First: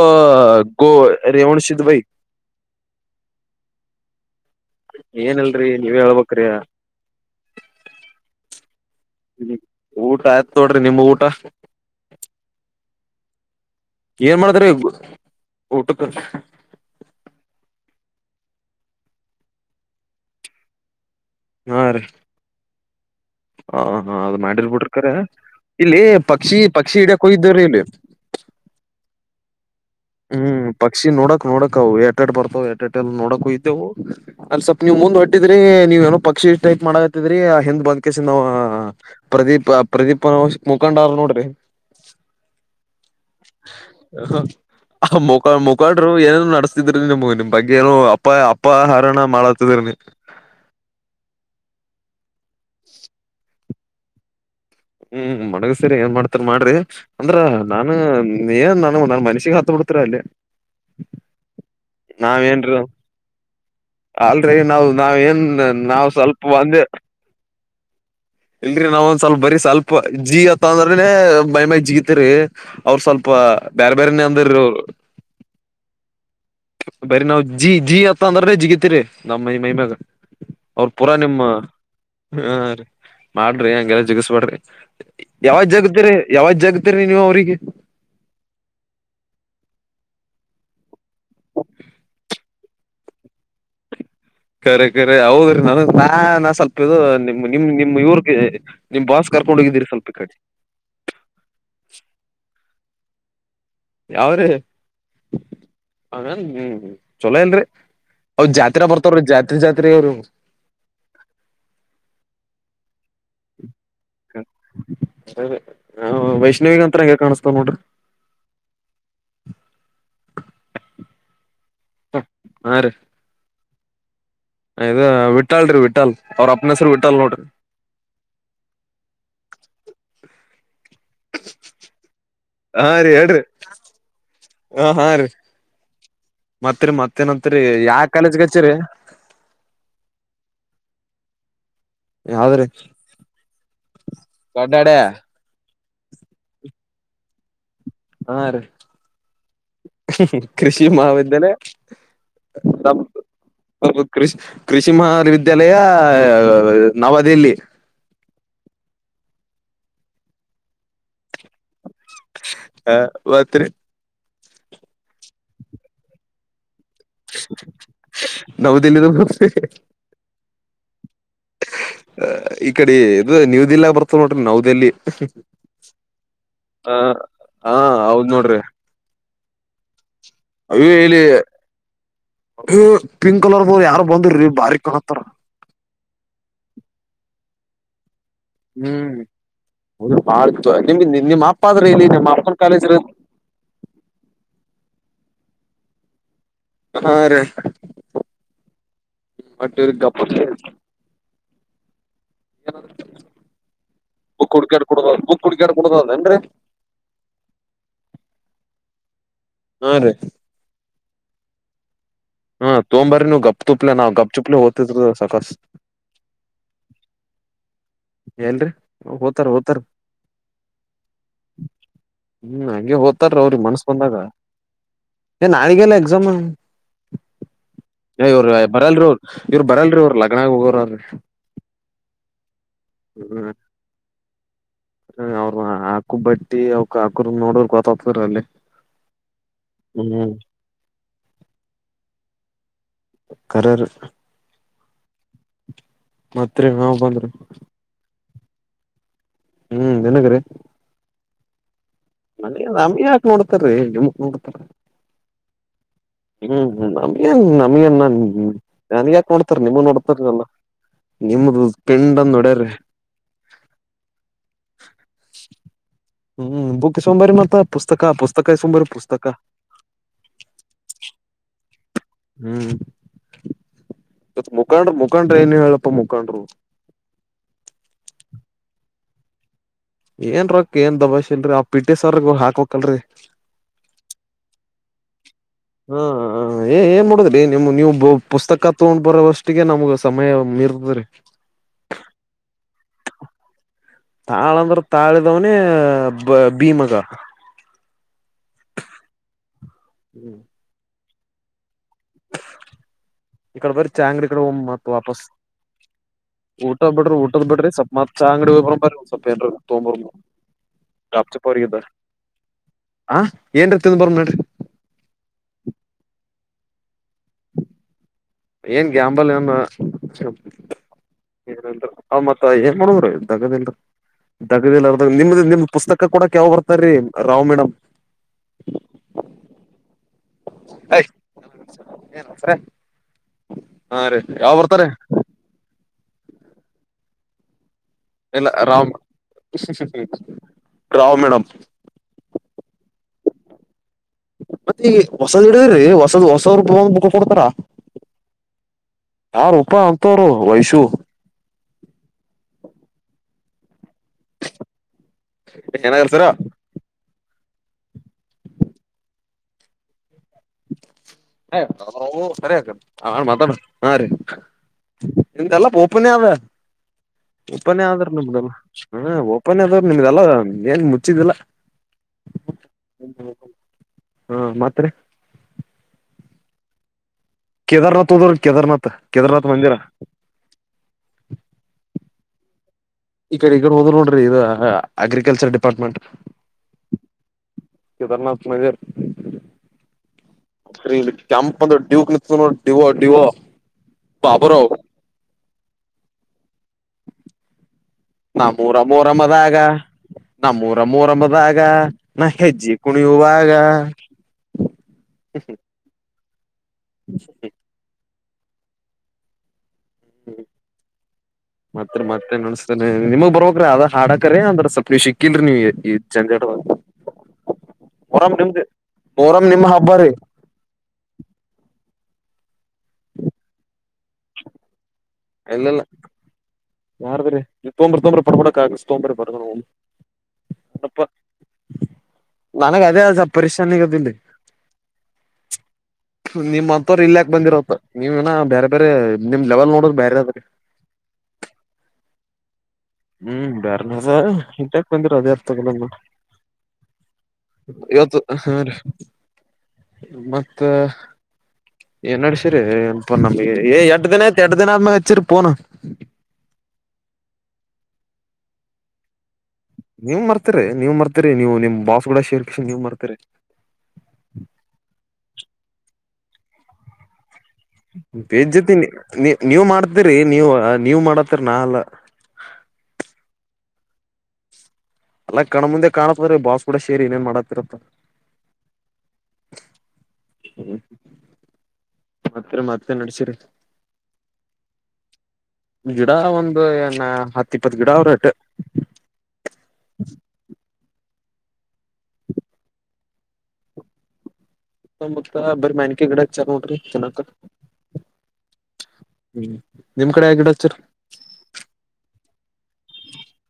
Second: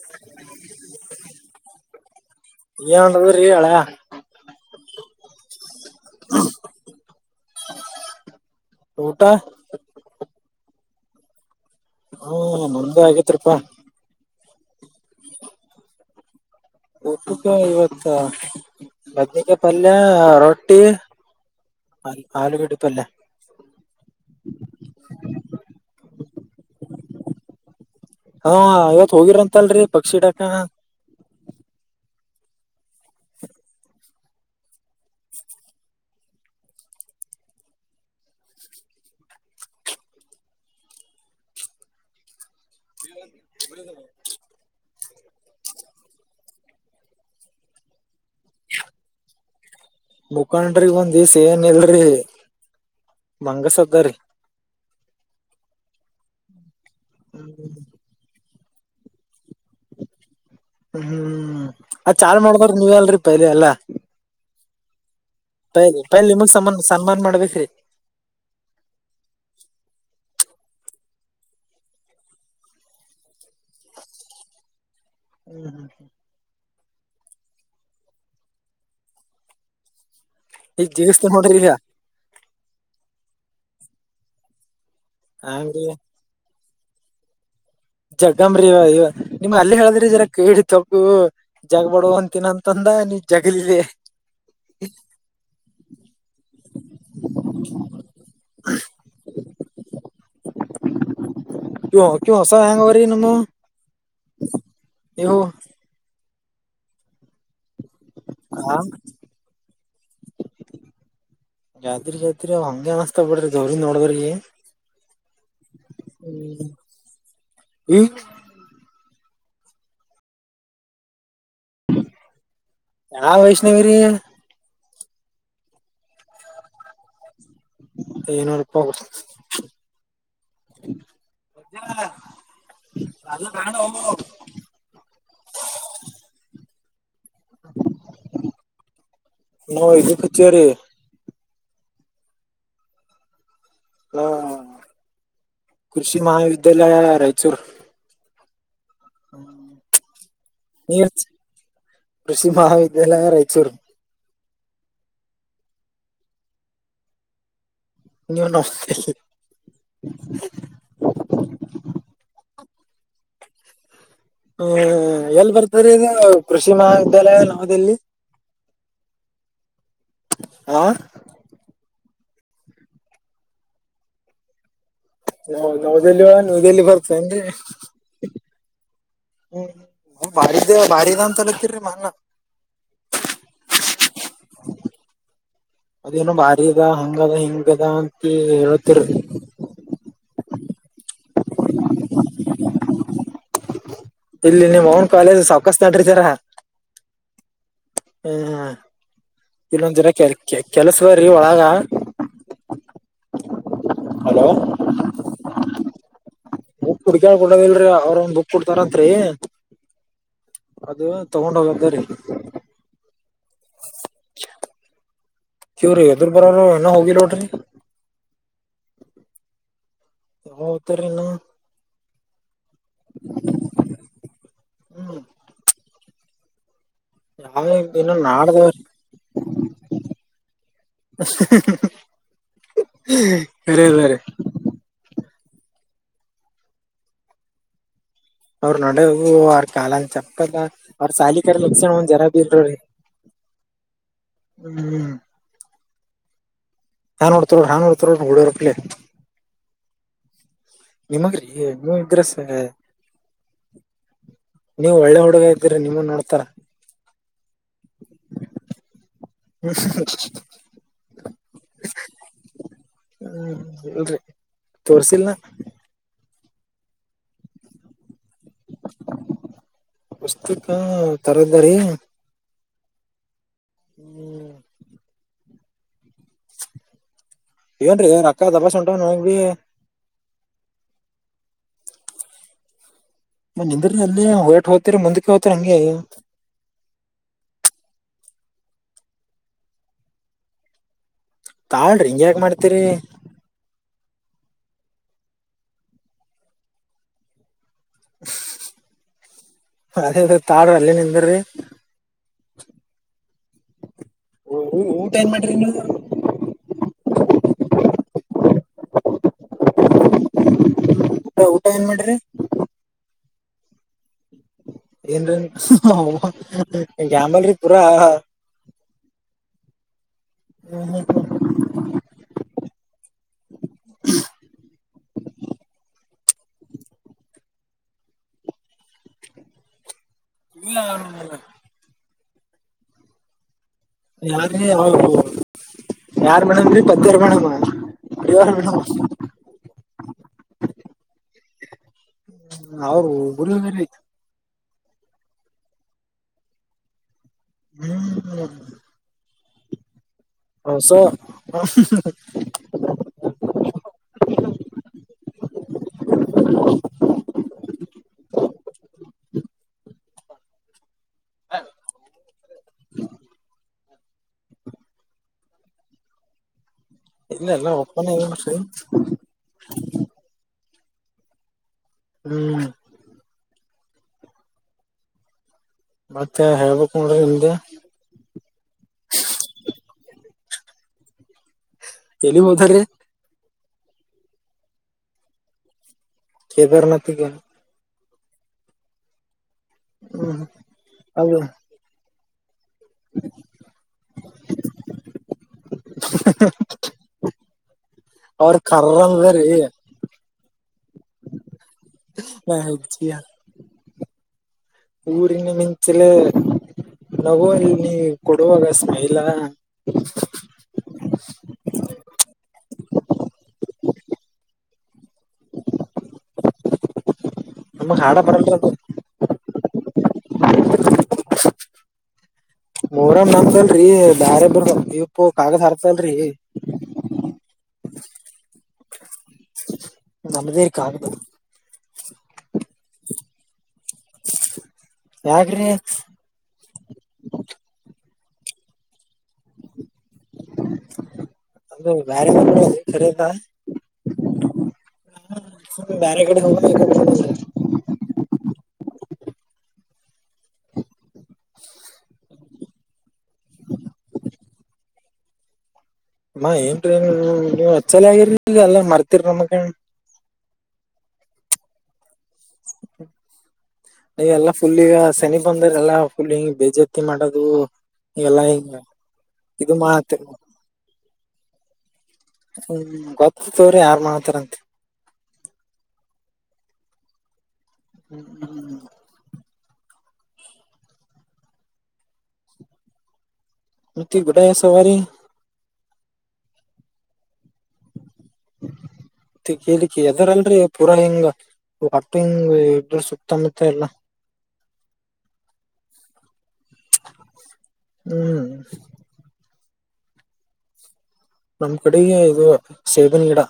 ಹ ಗೋ ರೇವಣ ಸಿದ್ ಭೈ. ಏನ್ ನಡದದ್ರಿ ಅಳ್ಯಾ ಏನಲ್ರಿ ನೀವೇ ಹೇಳ್ಬೇಕ್ರಿ. ಊಟ ಊಟ ಆಯ್ತ್ ನೋಡ್ರಿ ನಿಮ್ ಊಟ. ದು ಅಗೆತ್ರಿಪ. ಏನ್ ಮಾಡತ್ರಿ ಊಟಕ. ಊಟಕ ಇವತ್ತ ಬದ್ನಿಕಾಯ್ ಪಲ್ಯ ರೊಟ್ಟಿ. ಹಾ ರೀ ಅ ಆಲುಗೆಡ್ಡೆ ಪಲ್ ಹ ಹಾ ಅದ್ ಮಾಡಿರ್ಬಿಟ್ರ ಕರೆ ಇಲ್ಲಿ ಪಕ್ಷಿ ಪಕ್ಷಿ ಇಡ್ಯ ಕೊಗಿದ್ಯರ್ ಇಲ್ಲಿ. ಹಾ ಇವತ್ ಹೋಗಿರಂತಲ್ರಿ. ಪಕ್ಷಿ ಹಿಡಾಕ ಹ್ಮ್ ಪಕ್ಷಿ ನೋಡಕ್ ನೋಡಕವ್ಯ. ಟೆಟ್ ಬರ್ತವೆ ಎಟೆಟ್ ಏನ್ ನೋಡಕ್ ಹೋಗಿದ್ದೆವು ಅಲ್ ಸ್ವಪ್ ನೀವ್ ಮುಂದ್ ಹೊಟ್ಟಿದ್ರಿ ನೀವ್ ಏನೋ ಪಕ್ಷಿ ಟೈಪ್ ಮಾಡ ದ್ರಿ ಆ ಹಿಂದ್ ಬಂದ್ಕೆಸಿಂದವ ಪ್ರದೀಪ ಪ್ರದೀಪ್ನ ಮುಖಂಡವ್ ನೋಡ್ರಿ. [unintelligible] ಇಬ್ರ [unintelligible] ಆ ಮುಾ ಮುಖಾಳರು ಏನೇನು ನಡೆಸ್ತಿದ್ರಿ ನಿಮ್ಗ್ ನಿಮ್ ಬಗ್ಗೆ ಏನು ಅಪ್ಪ ಅಪ್ಪಹರಣ ಮಾಡತಿದ್ರನ ಮುಖಂಡ್ರಿ ಒಂದ್ ದಿವಸ ಏನ್ ಇಲ್ರಿ ಮಂಗಸ್ದಾರಿಿ ಹ್ಮ್ ಮಡಗ ಸೇರಿ ಏನ್ ಮಾಡ್ತಾರ ಮಾಡ್ರಿ ಅಂದ್ರ ನಾನ [unintelligible] ನೀ ನಾನು ಮನುಷಿಗೆ ಹತಪಡ್ತರ ಅಲ್ಲೇ ಹ್ಮ್ ಅದ ಚಾಲ್ ಮಾಡ್ದ್ರ ನೀವ ಅಲ್ರರಿ ಪಲಿ ಎಲ್ಲಾ ನಾವವು ನಾವ್ ಏನ್ ಪೈಲ್ ನಾವ್ ಪೈಲ್ ಸ್ವಲ್ಪ ನಿಮಗ್ ಸನ್ಮಾನ್ ಬಂದೆ [inaudible] ಸನ್ಮಾನ ಮಾಡ್ಬೇಕ್ರಿ ಇಲ್ರರಿ ನಾವೊಂದ್ ಸ್ವಲ್ಪ ಬರೀ ಸ್ವಲ್ಪ ಜಿತ್ತ ಅಂದ್ರನೇ ಮೈ ಮೈ ಜಿಗತಿರಿ ಅವ್ರ ಸ್ವಲ್ಪ ಬೇರೆ ಬೇರೆನ್ನೆ ಅಂತ ಹ್ಮ್ ಹ್ಮ್ ಬರಿ ನಾವ್ ಜೀ ಜಿ ಅತ್ತ ಅಂದ್ರೇ ಜಿಗತಿೀರಿ ನಮ್ಮ ಮೈಮ್ಯಾಗ ಈಗ ಅವ್ರ ಪೂರಾ ಜಿಗಸ್ತೀನ್ ನಿಮ್ಮ ನೋಡ್ರಿ ಈಗ ಹ ರೀ ಮಾಡ್ರಿ ಹಂಗೆಲ್ಲ ಜಿಗಸ್ಬೇಡ್ರಿ ಯಾವಾಗ್ ಹಂಗ್ರಿ ಜಾಗತಿರಿ ಯಾವಾಜ್ ಜಾಗತರಿೀ ನೀವು ಅವ್ರಿಗೆ ಜಗ್ಗಂಬ್ರೀವ ಇ ನಿಮ್ ಅಲ್ಲಿ ಹೇಳಿದ್ರಿ ಜರ ಕೇಳಿ ತಗು ಜಗ್ ಬಡ ಅಂತಿನಂತಂದ ನೀ ಜಗಳಲದೆ [unintelligible] ಕರೆ ಕರೆ ಹೌದ್ರಿ ನನ್ ನಾ ನಾ ಸ್ವಲ್ಪ ಇದು ನಿಮ ನಿಮ್ ನಿಮ್ ಇವ್ರಗೆ ನಿಮ್ ಬಾಸ್ಕ [unintelligible] ಕರ್ೊಂಡ ಹೋಗಿದ್ದೀರಿ ಸ್ವಲ್ಪ ಕಡಿ [unintelligible] ಕ ಕ ಹೊಸ ಹ್ಯಾಂಗ ಬರನ [unintelligible] ಯಾವ್ರೀ ಅವನ್ ಹ್ಮ ಚೊಲೋ ಇಲ್ರಿ ಅವ ಆ ಜಾತ್ರೆಾ ಬರ್ತಾವ ರೀ ಜಾತ್ರೆ ಜಾತ್ರೆರು ಇ ಬಿಡ್ರಿ ದೌ್ರ ನೋಡಿದ್ರ [unintelligible] ಸರಿಾ ವೈಷ್ಣವ ಅಂತತ್ರ ಹೆಂಗಗೆ ಕಾಣಸ್ತಾವ ನೋಡ್ರಿ ಈ ಹ ಹ ರ ೇವ್ರ [unintelligible] ಅಯ್ ವಿಟ್ಟಾಲ್ಿ ವಿಟ್ಟಾಲ್ ಅವ್ರ ಅಪ್ನ ಹೆಸರು ವಿಟ್ಟಲ್ ನೋಡ್ರಿ ಇಏನೂರುಪ್ಪ [unintelligible] ಬು ನಾಣ ಹಾ ರೀ ಹ ಹೇಳ್ರಿ [unintelligible] ಹಾ ರೀ ಹ [unintelligible] ಮತ್ರಿ ಮತ್ತೇನತ್ರಿ ಯಾವ ಕಾಲೇಜ್ಗೆ ಹಚ್ಚರಿ ನಾವ್ ಇದಕ್ ಹಚ್ಚೇವ್ರಿ ಯಾವದ್ರೀ ಹ ಕೃಷಿ ಮಹಾವಿದ್ಯಾಲಯ ರಾಯಚೂರ್ ಹಾ ರೀ ಹ್ಮ [unintelligible] ಕೃಷಿ ಮಹಾವಿದ್ಯಾಲಯ ಕೃಷಿ ನ ಮಹಾವಿದ್ಯಾಲಯ ರಾಯಚೂರ್ ಕೃಷಿ [unintelligible] ಕೃಷಿ ಮಹಾರ ವಿದ್ಯಾಲಯ ನವದೆಹಲಿ ನೀ ನ [unintelligible] ಹ ಓಕೆ ರೀ ಹ್ಮ ಎಲ್ಲಿ ಬರ್ತಾರೆಶ್ ಎಲ್ಲಿ ಬರ್ತಾರೀ ಕೃಷಿ ಮಹಾವಿದ್ಯಾಲಯ ನವೋದಯ ನವದೆಲ್ಲಿದ ಬರ್ತ್ರಿ ಹ [inaudible] ಈ ಕಡೆ ಇದು ನೀವು್ದಲ್ಲ ಬರ್ತ ನೋಟ್ರಿ ನವವುದೆಲ್ಲಿ ನ ನದೆಲ್ಲಿ ನವದೆಲ್ಲಿ ಬರ್ತನ್ರಿ ಹಾ ಹೌದ್ ನೋಡ್ರಿ ಹ್ಮ್ ಹ ಬಾರಿದ ಅಯ್ಯೋ ಬಾರಿದ ಇಲ್ಲಿ ಅಂತಲತ್ತರಿೀ ಮಲ್ [unintelligible] ಪಿಂಕ್ ಕಲರ್ ಬ ಯಾರು ಬಂದ್ರೀ ಬಾರಿ ಕತ್ತಾರ ಅದೇನೋ ಬಾರಿ ಅದ ಹಂಗ ಅದ ಹಿಂಗದ ಅಂತ ಹ್ಮ್ ಹೇಳತಿರಿ [unintelligible] ಹೌದು ಬಾಳ ನಿಮ ನಿಮ್ಮ ಅಪ್ಪ ಆದ್ರೆ ಇಲ್ಲಿ ನಿಮ್ಮ ಅಪ್ಪನ ಕಾಲೇಜ್ರ [inaudible] ಇಲ್ಲಿ ನಿಮ್ ಅವ್ನ್ ಕಾಲೇಜ್ ಸೌಕಸ್ ನಟ್ರತೀರ ಆ ಇನ್ನೊಂದ್ ದಿನ ಕೆ ಕೆಲ್ಸವ್ರಿ ಒಳಗ ಹಲೋ ಬುಕ್ ಕುಡ್ಕಾಡ್ ಕುಡುದ ಬುಕ್ ಕುುಡುಕಾಡ್ ಕುಡುದದೇನ್ರರಿ [inaudible] ಬುಕ್ ಕುಡ್ಕೇಳ್ಕ ಕೊೊಂಡೋದಿಲ್ರಿ ಅವ್ರ ಒಂದ್ ಬುಕ್ ಕು ಕೊಡ್ತಾರಂತ್ರಿ [inaudible] ಹಾ ರೀ ಅದು ತಗೊಂಡ್ ಹೋಗ್ದ ರೀ ಹಾ್ ತೋಂಬರಿ ನೀವು ಗಪ್ ತುಪ್ಲೆ ನಾವು ಗಪ್ುಪ್ಲೆ ಹ್ತಿದ್ರ ಸಾಕಷ್ಟು ಕವ್ರ ಎದ್ರರು ಬರಾರ ಏನ ಹೋಗಿ ಲೋಡ್ರಿ ಏಲ್ರರಿ ಹಓ್ತಾರ ಓ್ತಾರ ಹೊ ಉತರನ ಹ್ಮ್ ಹಂಗೆ ಹಓ್ತಾರ ಅವ್ರಿಗೆ ಮನ್ಸ್ಕ ಬಂದಾಗ ಹ್ಮ್ ಏ ನಾಳಿಗೆಲ್ಲ ಎಕ್ಸಾಮ್ ಯಾವ ಇನ್ನು ಏ ಇವ್ರ ನಾಡ್ದವ್ರಿ ಬರಲ್ೀ ಇವ್ರು ಬರಲ್ರಿ ಇ್ರ ಲಗ್ನಗ ಹೋಗರ್ರೀ ಖರ ಬಾರೆ ಅವ್ರ ಹಾಕ ಬಟ್ಟಿ ಅವ ಹಕರ್ ನೋಡ್ರ ಗೊತ್ತ ಅವ್ರ ನೋಡ ಅವ್ರ ಕಾಲನ್ ಹ್ಮ್ ಚಪ್ಪಲ್ಲ ಅವ್ರ ಸಾಲಿ ಕ ಲಕ್ಷಣ ಒಂದ್ ಜರ ಬ್ರೀ ಕಾರ ಹ್ಮ್ ಮ ನಾನ್ ನೋಡ್ತಾರೋ ನಾನ್ ನೋಡ್ತಾರೋ ಹುಡರಪ್ೇ ಹ್ಮ್ ನಿನಕ್ಕ್ರೆ ನಗ್ರಿ ನೀವ್ ಇದ್ರ ನಮ್ಗೆ ಯಾಕ್ ನೋಡ್ತಾರೀ ನಿಮಗ್ ನೋಡ್ತಾರ ನೀವು ಒಳ್ಳೆ ಹುಡುಗ ಆಯ್ತ ಹ್ಮ್ ನಮಗೇನ್ ನಮಗ ನ್ ನಾ ನನ್ ಯಾಕ ನೋಡ್ತಾರ ನಿವುೂ ನೋಡ್ತಾರಲ್ಲ ನಿಮ್ದ ಪಿಂಡಂದ ಒಡ್ರರಿ ತೋರ್ಸ ನ ಹ್ಮ್ ಬುಕ್ ಸೋಂಬರಿ ಮತ್ತ ಪುಸ್ತಕ ಪುಸ್ತ ಪುಸ್ತಕ ಸಂಬರ ಪುಸ್ತಕ ಪುಸ್ತಕ ತರದರಿ ಹ್ಮ್ ಹ್ಮ್ ಮುಖಂಡ್ರ ಮುಖಂಡ್ರ ಏನು ಹೇಳಪ್ಪ ಮು ಏನ್ ರೀ ರಕ್ಕ ದಬಾಸ ಉಂಟ ನೋಂಗಿ ಏನ್ ರೊಕ್ ಏನ್ ದಬಾ್ ಇಲ್ರರಿ ಆ ಪಿಟ್ಟಿ ಸರ್್ರ ಹಾಕ್ೋಕಲ್ರರಿ ಮ ನಿಂದ್ರ ಅಲ್ಲಿ ಹೊಯಟ್ ಹೋಗ್ತರಿ ಮುಂದಕ್ಕೆ ಹೋಗ್ತರಿ ಹಂಗಗೆಯ್ಯ ಹಾ ಏ ಏನ್ ಮಾಡಡುದ್ರಿ ನಿಮ ನೀವು ಪುಸ್ತಕ ತಗೊಂಡ್ ಬರೋವಷ್ಟಿಗೆ ನಮಗ ಸಮಯ ಮೀರ್ತ್ರರಿ ತಾಳ್ರಿ ಹಿಂಗ ಯಕ ಮಾಡ್ತೀರಿ ತಾಳಂದ್ರ ತಾಳಿದವನೇ ಬ ಭೀಮಗ ಅದೇ ತಾಡ ಅಲ್ಲಿ ನಿ್ದರಿ ಇಕಡೆ ಬರ ಚಾಂಗ್್ರ ಕಡೆ ಹ ಊ ಮತ್ ಊಟ ವಾಪಸ್ ಏನ್ ಮಾಡ್ರಿ ನೀವು ಊಟದ ಬಿಡ್ರಿ ಊಟದ್ ಬಿಡ್ರಿ ಸತ್ ಅಂಗಡಿ ಹಸೆಟ ತೊಂಬೂರ ಊಟ ಆಾಪ್ಚಪ್ಪರಿಗೆಂತ ಏನ್ ಮಾಡ್ರಿ ಹ ಏನ್ರ ತಿಿಂದ್ ಬರ ನಡರಿ ಏನ್ರನ್ ಜಂಬಲ್ರಿೀ ಪೂರಾ ಏನ್ ಗಂಬಲ್ ನ್ ಏ ಮತ್ತ ಏನ್ ಮಾಡ ಗದಲ್ ದಗದಲ್ ನಿಮ್ದ ನಿಮ್ದ್ ಪುಸ್ತಕ ಕೂಡ ಕೆ ಯಾವ ಬರ್ತಾರೀ ರಾವ್ ಮೇಡಮ್ ಇಲ್ಲ ಅವ ಏಯ್ ಏನ್ ಹಾ ರೀ ಯಾವ್ ಯಾರ್ರೀ ಬರ್ತಾರ ಅವರು ಯಾರ್ ಮೇಣಂಗ್ರೀ ಪತ್ತರ್ ಮೇಣ ಇಲ್ಲ ರಾಮ್ ರಾಮ್ ಮೇಡಮ್ ಅವರು ಉುರಿ ಬೇರೆ ಆಯ್ತು ಮತ್ತೆ ಈಗ ಹೊಸದ್ ಹಿಡಿದ್ರಿ ಹೊಸದ್ ಹೊಸವರು ಹ್ಮ್ ಆ ರೂಪ ಹೌ ಸೊ ಏನಾಗನ್ಸರಾ ಹ ಸರಿ ಹಕ ಅವಾ ಮಾತಾಡ ಹಾ ರೀ ನಿಮ್ದಲ್ಲ ಓಪನ್ೇ ಅವ ಇಲ್ಲ ಎಲ್ಲ ಓಪನ್ೇ ಒಪ್ಪನ ಆದ್ರ ನಮಗೆಲ್ಲ ಏನ್ರಿ ಹ ಓಪನ್ ಆದ್ರ ನಿಮ್ದಲ್ಲ ಏನ್ ಮುಚ್ಚಿದಿಲ್ಲ ಹ್ಮ್ ಹಾ ಮಾತ್ರ ಮತ್ತೆ ಹೇಬು ಕಡ ಕೇದಾರ್ನಾಥ್ ಹದ್ರ ಕೇದಾರ್ನಾಥ್ ಕೇದಾರ್ನಾಥ್ ಮಂದಿರ ಎಲ್ಲಿ ಹೋದ್ರೀ ಈ ಕಡೆ ಈಡೆ ಹೋ ನೋಡ್ರಿ ಇದು ಅಗ್ರಿಕಲ್ಚರ್ ಡಿಪಾರ್ಟ್ಮೆಂಟ್ ಕೇದಾರನಾಥಗೆ ಕದಾರ್ನಾಥ ನರ್ ಹ್ಮ್ ಅದು ಕೆಂಪ ಡ ಕ ನೋ ದವೋ ದಡಿವ ಬಾಪರ [inaudible] ಅವ್ರ ನಾೂರ ಮೂೂರಮ್ಮದ ಕರ್ರದರಿ ಆಗ ನಮ್ಮ್ ಊರ ರಮ್ಮದಾಗ ನಾ ಹೆಜ್ಜಿ ಕುಣಿಯುವಾಗ ಊರಿನ ಮಿಂಚೆಲೆ ನಗೋ ಇಲ್ಲಿ ನೀ ಕೊಡುವಾಗ ಸ್ಮೈಲ್ [inaudible] ಮತ್ತತ್ ಮತ್ತೇನ್ ನೋಸಸ್ತೇನೆ ನಿಮಗ್ ಬರ್ಬ್ರೀ ಅದ ಹಾಕ್ರೀ ಅಂದ್ರೆ ಸ್ವಲ್ಪ ನೀ ಸಿಕ್ಕಿಲ್ರಿ ನೀ ಈ ಜಂಜಾಟ [inaudible] ನಮಗ್ ಹಾಡ ಬರಲ್ ಮೊರಂ ನಿಮ್ ಹಬ್ಬ ರೀ ಮೂರಮ್ಮ ನಮಲ್ರರಿ ಬ್ಯಾರೆಬ್ ಬರ್ ಬತಿವಿ ಇಲ್ಲೆಲ್ಲ ಯಾರು ಬ್ರೀ ಇ ತೊಂಬ್ರ ತೊಂಬ್ರಿ ಪಬಡಕ್ ತೊಂಬ್ರ ಬರ್ ನಮ್ಮದೇಕ ಆಗದ ನನಗ ಅದೇ ಅಸ ಪರಿಶನ್ಗದಲ್ಲಿ ಯಾಕ್ರಿ ನಿಮ್ ಅಂತವರು ಇಲ್ಯಕ್ ಬಂದಿರತ್ತ ನೀವ್ನ ಬೇರೆ ಬೇರೆ ನಿಮ್ ಲೆವೆಲ್ ನೋಡ ಬೇರೆ ಅದ್ರಿ ಅದು ಬಾರಿ ಹ್ಮ್ ಬೇರನ ಇಟಕ್ ಬಂದಿರ ಅದೇರ್ಥಗಲ್ಲ ಬ್ಯಾರೆ ಕಡೆ ಹೋಗ ಇವತ್ತು ಹಾ ರೀ ಮತ್ತ ಏನ್ಡಸ ನಮ ಎಡು ದಿನ ಎಡು ದಿನ ಆದಚ್ಚ ಪೋನ ಅ ಏನ್ರಿ ನೀವು ಅಚ್ಚಲ ಆಗಿರರಿ ಈಗ ಎಲ್ಲ ಮರ್ತರ ನಮಗ್ ನೀವ್ ಮರ್ತರಿ ನೀವ್ ಮರ್ತರಿ ನೀವು ನಿಮ್ ಬಾಸ್ ಕೂಡ ಶೇರ್ ಈಲ್ಲಾ ಫುಲ್ ಈಗ ಶನಿ ಬಂದರೆ ಎಲ್ಲಾ ಫುಲ್ ಹಿಂಗ ಬೇಜಾತಿ ಮಾಡದು ಬೇಜ್ಜತಿ ನೀ ನೀವ್ ಇದು ಮಾಡ್ತೀರಿ ಮಾಡತ್ತರಿ ನೀವು ನೀವ್ ಮಾಡತ್ತರಿ ನಾಲ್ಲ ಹ್ಮ್ ಗೊತ್ತ ತವ್ರ [unintelligible] ಮಾಡ್ತಾರಂತೆ ಅಲ್ಲ ಕಣ ಮುಂದೆ ಕಾಣತ್ವ್ರ ಬಾಸ್ ಕೂಡ ಸೇರಿ ಏನ್ ಮಾಡಾತ್ತತಿರತ್ತ ಹ್ಮ್ ಹ್ಮ ಹ್ಮ್ ಹ್ಮ ಮತ್ತ ಮತ್ತೆ ನಡ್ಸಿರ ಮತ್ತ ಗುಡ ಸವಾರಿ ಗಿಡ ಒಂದು ಏನ ಹತ್ತ ಇಪ್ಪತ್ ಗಿಡ ಅವ್ರ ಅಟ್ಟ ಮತ್ತೆ ಕೇಳ್ಕ್ಕೆ ಯದಾರಲ್ರಿ ಪೂರಾ ಹಿಂಗ ಒಟ್ಟು ಹಿಂಗ ಇದರು ಸಕ್ತಂಬತ ಇಲ್ಲ ಮುತ ಬರ ಮ್ಯಾನ್ಕಿ ಗಿಡ ಚಾರ್ ನೋಡ್ರಿ ಚೆನ್ನಕ ಹ್ಮ್ ನಿಮ್ ಕಡೆ ಆಗಿಡಚರ್ ನಮ್ ಕಡೆಗೆ ಇದು ಸೇವನೆ ಗಿಡ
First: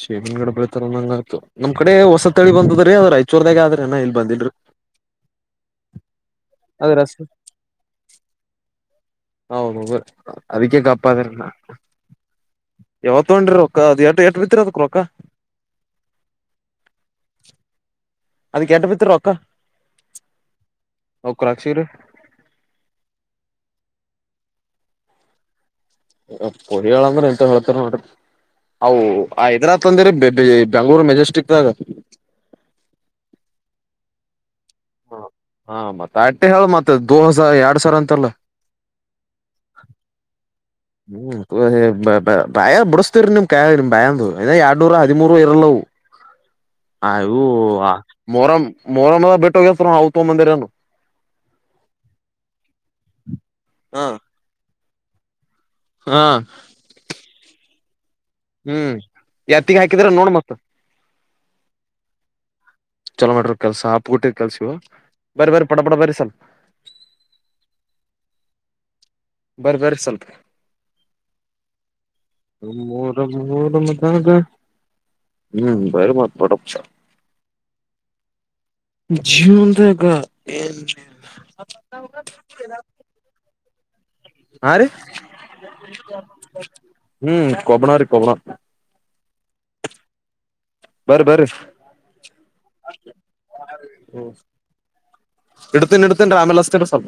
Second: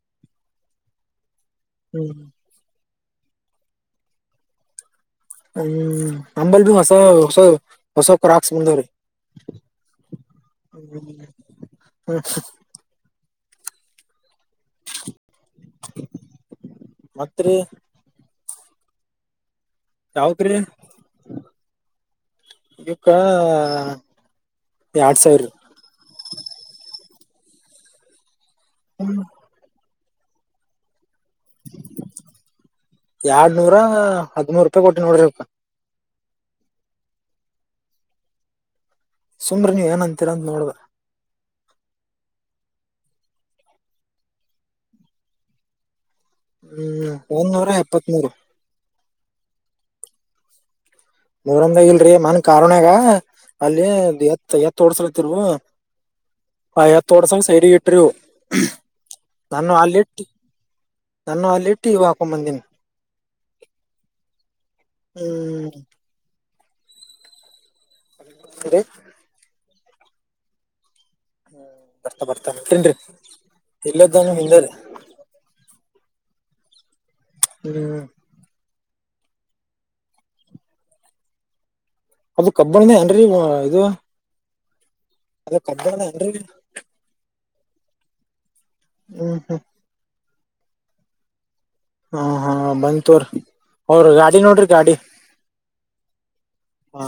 ಶೇಮನ್ಗಡೆ ಬೆಳತಾರ ನಂಗ ಆ್ತ ನಮ್ ಕಡೆ ಹ್ಮ್ ಹೊಸ ತಳಿ ಬಂದದ ದ್ರ ಐರ್ದಾಗ ಆದ್ರೆಏನ ಇಲ್ ಬಂದಿಲ್ರು ಹ್ಮ್ ನಂಬಲ್ ಭ ಹೊಸ ಹೆಸರು ಹೊಸ ಹೊಸ ಕ್ರಾಕ್ಸ್ ಬಂದವ್ರಿ ಹೌದು ಅದಕ್ಕೆ ಕಪ್ಪದ ಹ್ಮ್ ಯತ್ತು ತೊಡ್ರ ರ ಅದು ಎ ಎ ಎತ್ರದು ಕೊಕ್ಕ ಮತ್ರಿ ಅದ ಎಂಟ ಬಿತ್ರ ರೊಕ್ಕ ಯಾವಕ್ರೀ ಅವ್ ಕ್ರಾಕ್ಷಿರಿ ಇವಕ್ಕ ಎರಡ್ ಸಾವಿರ ಪೋಡಿಯಾಲ್ ಹೆಂತವ್ ಹೇಳ್ತಾರ ನೋಡಿ ಅವು ಹ್ಮ್ ಯೆದ್ರ ತೊಂದರೆ ಬೇಬಿ ಬೆಂಗಳುರ ಮಜೆಸ್ ಎರಡ್ನೂರ ಹದ್ಮೂರು ರೂಪಾಯಿ ಕೊಟ್ಟ ನೋಡ್ರಿ ಸ್ವಲ್ಪ ಹಾ ಮತ್ತ ಅಟ್ಟೆ ಹೇಳ ಮತ್ತ ದೋ ಎರಡ್ ಸಾವಿ ಅಂತಲ್ಲ ಸುಮ್ರಿ ನೀವ್ ಏನ ಅಂತೀರ ಅಂತ ನೋಡ್ರ ಹ್ಮ ಭಾಯ ಬಿಡಸ್ತೇವರಿ ನಿಮ್ ಕೈಯಾಗ ನಿಮ್ ಭಾಯಂದು ಎರಡ್ನೂರ ಹದಿಮೂರು ಇರಲ್ಲವು ಹ್ಮ್ ಅಯವು ಒಂದ್ ನೂರ ಎಪ್ಪತ್ ಮೂರು ಮೊರಂ್ ಮೊರಮ್ಮದ ಬಿಟ್ಟ ಹೋಗಸ್ರು ಹವು ತ ಮಂದಿರನು ಮೋರಂದಾಗ ಇಲ್ರಿ ಮನ್ ಕಾರುಣ್ಯಾಗ ಅಲ್ಲಿ ಹಾ ಎತ್ ಎತ್ ಓಡ್ಸಲತಿರ್ವು ಆ ಯತ ಒಡಸ ಸೈದಿಗ ಇಟ್ಟರು ಇವು ಹ್ಮ್ ಯತ್ತಗ ಹಾಕಿದ್ರ ನೋಡ್ ಮತ್ ನಾನ ಅಲ್ಲಿ ಇಟ್ಟು ಈ ಹಾಕೊ್ ಬಂದೀಿನಿ ಚಲೋ ಮಾಡಟ್ರ ಕೆಲ್ಸ ಹಪ್ ಗಟ್ಟಿರ್ ಕೆಲ್ಸಿವವು ಬರರಿ ಹ್ಮ್ ಬರರಿ ಪಟ ಪಡ ಬರರಿ ಸಲ್ ಸರಿ ಬರ ಬರಿ ಸ್ವಲ್ಪ ಬರ್ತಾ ಬರ್ತಾ ಹೊಂಟೇನ್ರಿ ನಮೂರ ಮೋಹರಮದಾಗ್ ಇಲ್ಲದಾನು ಹಿಂದೆ ಹ್ ಬರೀ ಮಾತ ಪ್ಪೋಡಪ ಹ್ಮ್ ಜೀವನದಾಗ ಎನ್ ಅದು ಕಬ್ಬಳನೇ ಏನ್ರಿ ಇದು ಹಾ ರೀ ಅದು ಕಬ್ಬಣದ ಏನ್ರಿ ಹ್ಮ್ ಕೊಬಣ ರೀ ಕೊಬ್ಬಣ ಹ್ಮ ಹ ಬರಿ ಬರಿ ಹ ಹಾ ಬಂತತೋರ್ ಅವ್ರ ಗಾಡಿ ನೋಡ್ರಿ ಗಾಡಿ ಎಡ್ತನ ಇಡತನ್ ಆಮ್ಯಲ್ ಹಚಟಿನ್ರಿ ಸ್ವ ಹಾ